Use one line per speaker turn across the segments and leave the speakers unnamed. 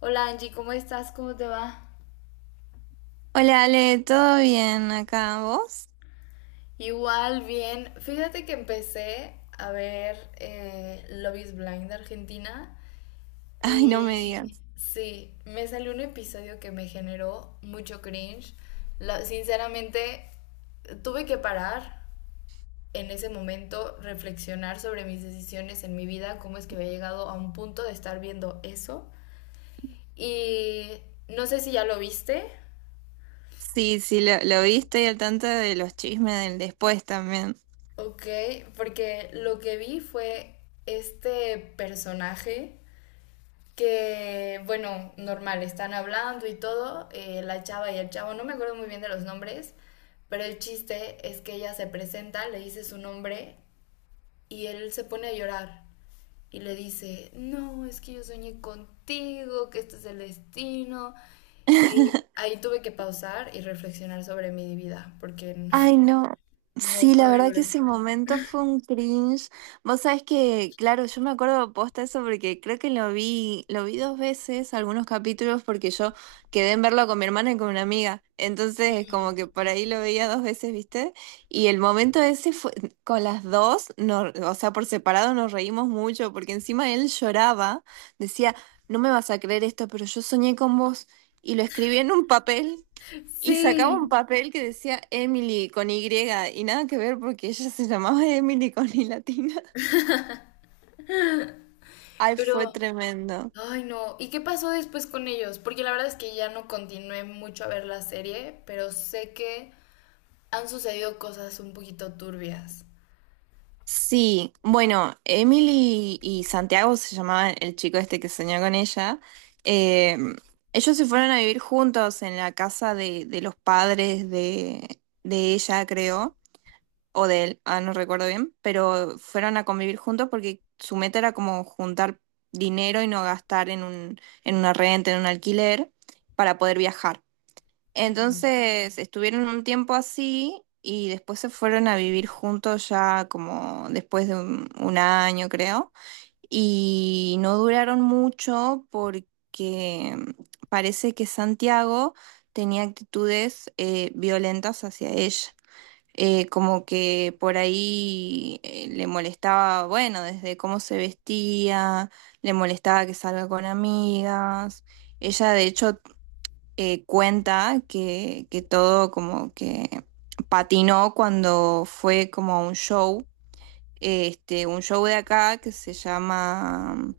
Hola Angie, ¿cómo estás? ¿Cómo te va?
Hola Ale, ¿todo bien acá? ¿Vos?
Igual, bien. Fíjate que empecé a ver Love is Blind de Argentina
Ay, no me
y
digas.
sí, me salió un episodio que me generó mucho cringe. Sinceramente, tuve que parar en ese momento, reflexionar sobre mis decisiones en mi vida, cómo es que había llegado a un punto de estar viendo eso. Y no sé si ya lo viste.
Sí, sí, lo vi, estoy al tanto de los chismes del después también.
Ok, porque lo que vi fue este personaje que, bueno, normal, están hablando y todo, la chava y el chavo, no me acuerdo muy bien de los nombres, pero el chiste es que ella se presenta, le dice su nombre y él se pone a llorar y le dice, no, es que yo soñé contigo, que este es el destino. Ahí, ahí tuve que pausar y reflexionar sobre mi vida, porque
Ay, no.
no,
Sí,
fue
la verdad que
horrible.
ese momento fue un cringe. Vos sabés que, claro, yo me acuerdo posta eso porque creo que lo vi dos veces, algunos capítulos, porque yo quedé en verlo con mi hermana y con una amiga. Entonces, como que por ahí lo veía dos veces, ¿viste? Y el momento ese fue, con las dos, no, o sea, por separado nos reímos mucho, porque encima él lloraba, decía, no me vas a creer esto, pero yo soñé con vos. Y lo escribí en un papel. Y sacaba un
Sí,
papel que decía Emily con Y y nada que ver porque ella se llamaba Emily con Y latina. Ay, fue
pero...
tremendo.
Ay, no. ¿Y qué pasó después con ellos? Porque la verdad es que ya no continué mucho a ver la serie, pero sé que han sucedido cosas un poquito turbias.
Sí, bueno, Emily y Santiago se llamaban el chico este que soñó con ella. eh, Ellos se fueron a vivir juntos en la casa de los padres de ella, creo. O de él, ah, no recuerdo bien, pero fueron a convivir juntos porque su meta era como juntar dinero y no gastar en un, en una renta, en un alquiler, para poder viajar.
Mm.
Entonces estuvieron un tiempo así y después se fueron a vivir juntos ya como después de un año, creo, y no duraron mucho porque parece que Santiago tenía actitudes violentas hacia ella como que por ahí le molestaba, bueno, desde cómo se vestía, le molestaba que salga con amigas. Ella de hecho cuenta que todo como que patinó cuando fue como a un show, este, un show de acá que se llama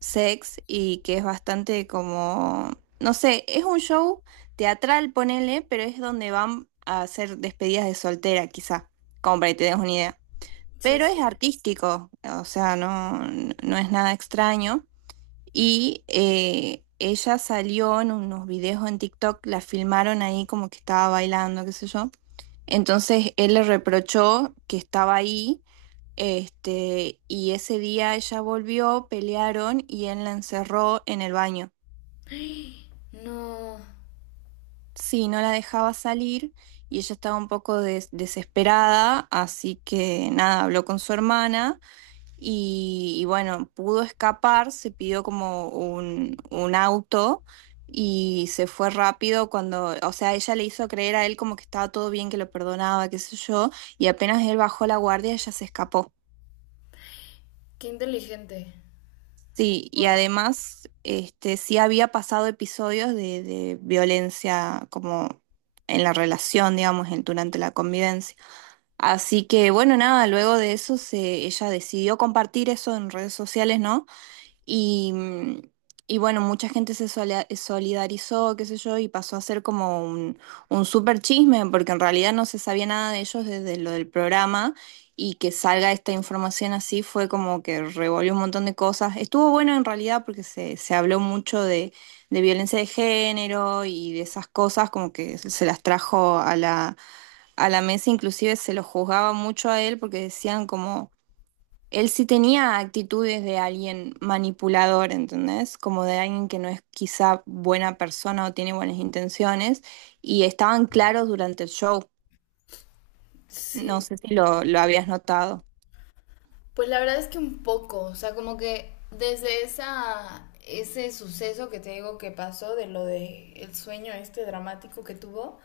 Sex y que es bastante como, no sé, es un show teatral, ponele, pero es donde van a hacer despedidas de soltera, quizá, como para que te des una idea.
Sí,
Pero
sí.
es artístico, o sea, no, no es nada extraño. Y ella salió en unos videos en TikTok, la filmaron ahí como que estaba bailando, qué sé yo. Entonces él le reprochó que estaba ahí este, y ese día ella volvió, pelearon y él la encerró en el baño.
No,
Sí, no la dejaba salir y ella estaba un poco desesperada, así que nada, habló con su hermana y bueno, pudo escapar, se pidió como un auto y se fue rápido cuando, o sea, ella le hizo creer a él como que estaba todo bien, que lo perdonaba, qué sé yo, y apenas él bajó la guardia, ella se escapó.
qué inteligente.
Sí, y
Wow.
además, este, sí había pasado episodios de violencia como en la relación, digamos, durante la convivencia. Así que, bueno, nada, luego de eso se, ella decidió compartir eso en redes sociales, ¿no? Y, y bueno, mucha gente se solidarizó, qué sé yo, y pasó a ser como un súper chisme, porque en realidad no se sabía nada de ellos desde lo del programa, y que salga esta información así fue como que revolvió un montón de cosas. Estuvo bueno en realidad porque se habló mucho de violencia de género y de esas cosas, como que se las trajo a la mesa, inclusive se lo juzgaba mucho a él porque decían como él sí tenía actitudes de alguien manipulador, ¿entendés? Como de alguien que no es quizá buena persona o tiene buenas intenciones, y estaban claros durante el show. No
Sí.
sé si lo, lo habías notado.
Pues la verdad es que un poco, o sea, como que desde esa, ese suceso que te digo que pasó, de lo de el sueño este dramático que tuvo,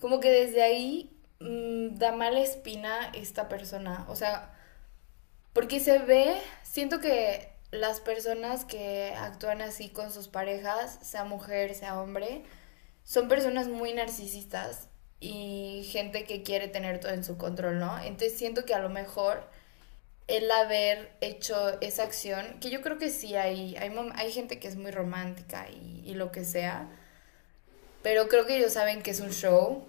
como que desde ahí da mala espina esta persona. O sea, porque se ve, siento que las personas que actúan así con sus parejas, sea mujer, sea hombre, son personas muy narcisistas y gente que quiere tener todo en su control, ¿no? Entonces siento que a lo mejor el haber hecho esa acción, que yo creo que sí hay, hay gente que es muy romántica y lo que sea, pero creo que ellos saben que es un show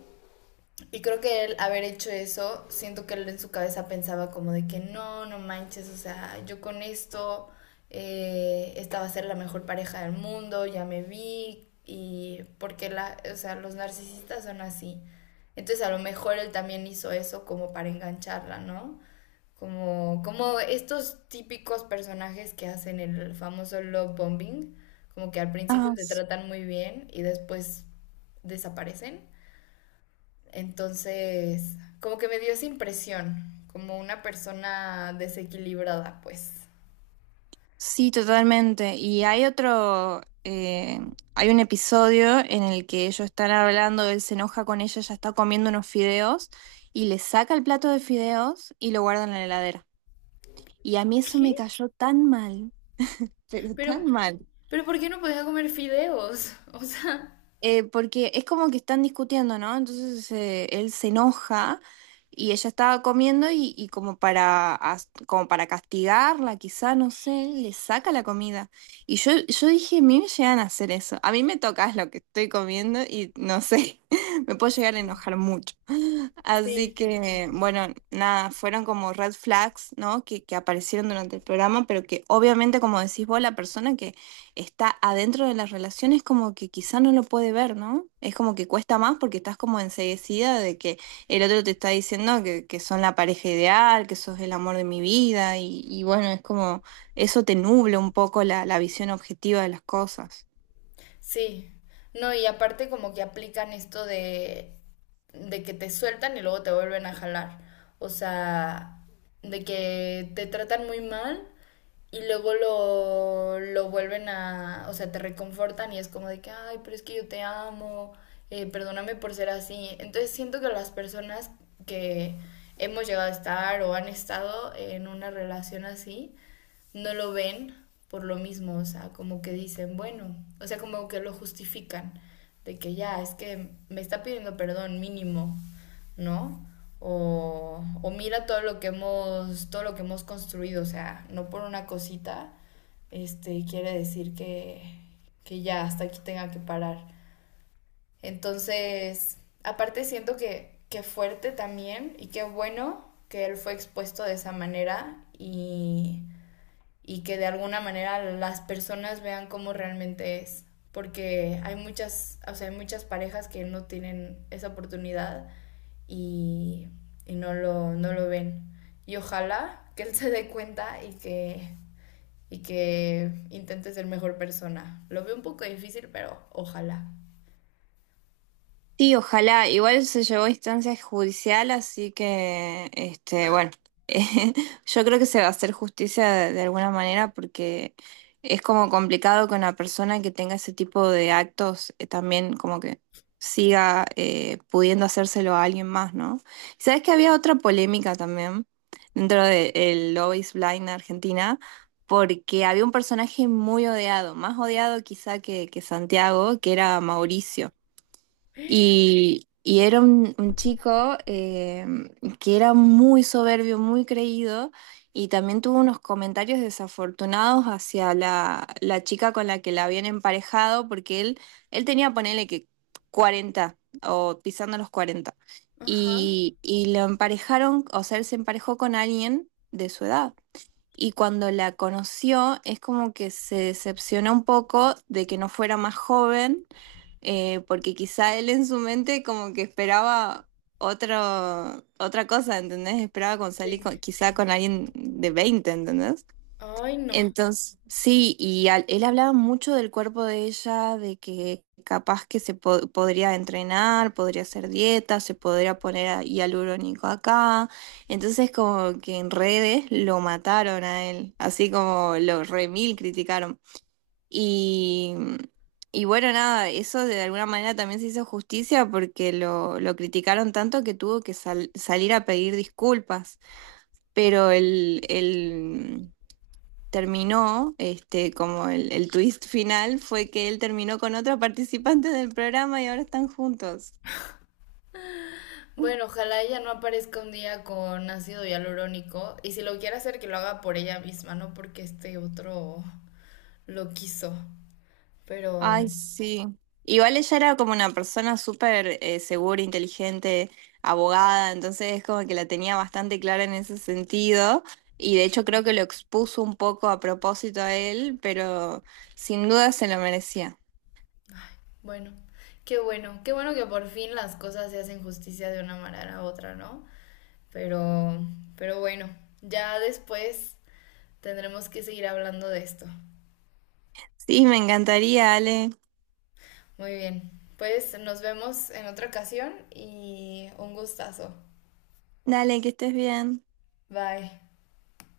y creo que él haber hecho eso, siento que él en su cabeza pensaba como de que no, no manches, o sea, yo con esto, esta va a ser la mejor pareja del mundo, ya me vi, y porque la, o sea, los narcisistas son así. Entonces a lo mejor él también hizo eso como para engancharla, ¿no? Como, como estos típicos personajes que hacen el famoso love bombing, como que al principio
Ah,
te tratan muy bien y después desaparecen. Entonces, como que me dio esa impresión, como una persona desequilibrada, pues.
sí, totalmente. Y hay otro, hay un episodio en el que ellos están hablando, él se enoja con ella, ella está comiendo unos fideos, y le saca el plato de fideos y lo guarda en la heladera. Y a mí eso
¿Qué?
me cayó tan mal, pero tan
Pero,
mal.
pero ¿por qué no podía comer fideos? O sea,
Porque es como que están discutiendo, ¿no? Entonces él se enoja y ella estaba comiendo y como para, como para castigarla, quizá, no sé, le saca la comida. Y yo dije, a mí me llegan a hacer eso. A mí me tocas lo que estoy comiendo y no sé, me puedo llegar a
sí,
enojar mucho. Así
sí, sí. Sí,
que, bueno, nada, fueron como red flags, ¿no? Que aparecieron durante el programa, pero que obviamente, como decís vos, la persona que está adentro de las relaciones, como que quizá no lo puede ver, ¿no? Es como que cuesta más porque estás como enseguecida de que el otro te está diciendo que son la pareja ideal, que sos el amor de mi vida, y bueno, es como eso te nubla un poco la, la visión objetiva de las cosas.
sí. No, y aparte como que aplican esto de que te sueltan y luego te vuelven a jalar. O sea, de que te tratan muy mal y luego lo vuelven a, o sea, te reconfortan y es como de que, ay, pero es que yo te amo, perdóname por ser así. Entonces siento que las personas que hemos llegado a estar o han estado en una relación así, no lo ven por lo mismo, o sea, como que dicen, bueno, o sea, como que lo justifican, de que ya, es que me está pidiendo perdón mínimo, ¿no? O mira todo lo que hemos, todo lo que hemos construido, o sea, no por una cosita, este, quiere decir que ya hasta aquí tenga que parar. Entonces, aparte siento que fuerte también y qué bueno que él fue expuesto de esa manera y que de alguna manera las personas vean cómo realmente es. Porque hay muchas, o sea, hay muchas parejas que no tienen esa oportunidad y, y no, lo, no lo ven. Y ojalá que él se dé cuenta y que intente ser mejor persona. Lo veo un poco difícil, pero ojalá.
Sí, ojalá. Igual se llevó a instancia judicial, así que, este, bueno, eh, yo creo que se va a hacer justicia de alguna manera porque es como complicado que una persona que tenga ese tipo de actos también como que siga pudiendo hacérselo a alguien más, ¿no? Y sabes que había otra polémica también dentro del Love is Blind Argentina, porque había un personaje muy odiado, más odiado quizá que Santiago, que era Mauricio. Y era un chico que era muy soberbio, muy creído, y también tuvo unos comentarios desafortunados hacia la, la chica con la que la habían emparejado, porque él tenía, ponele que 40 o pisando los 40.
Ajá,
Y lo emparejaron, o sea, él se emparejó con alguien de su edad. Y cuando la conoció, es como que se decepcionó un poco de que no fuera más joven porque quizá él en su mente como que esperaba otro, otra cosa, ¿entendés? Esperaba con
sí.
quizá con alguien de 20, ¿entendés?
Ay, no.
Entonces, sí, y él hablaba mucho del cuerpo de ella, de que capaz que se podría entrenar, podría hacer dieta, se podría poner hialurónico acá. Entonces, como que en redes lo mataron a él, así como lo remil criticaron. Y, y bueno, nada, eso de alguna manera también se hizo justicia porque lo criticaron tanto que tuvo que salir a pedir disculpas. Pero el, terminó, este, como el twist final fue que él terminó con otra participante del programa y ahora están juntos.
Bueno, ojalá ella no aparezca un día con ácido hialurónico. Y si lo quiere hacer, que lo haga por ella misma, no porque este otro lo quiso. Pero
Ay, sí. Igual ella era como una persona súper segura, inteligente, abogada, entonces es como que la tenía bastante clara en ese sentido y de hecho creo que lo expuso un poco a propósito a él, pero sin duda se lo merecía.
bueno, qué bueno, qué bueno que por fin las cosas se hacen justicia de una manera u otra, ¿no? Pero, pero bueno, ya después tendremos que seguir hablando de esto.
Sí, me encantaría, Ale.
Muy bien, pues nos vemos en otra ocasión y un gustazo.
Dale, que estés bien.
Bye.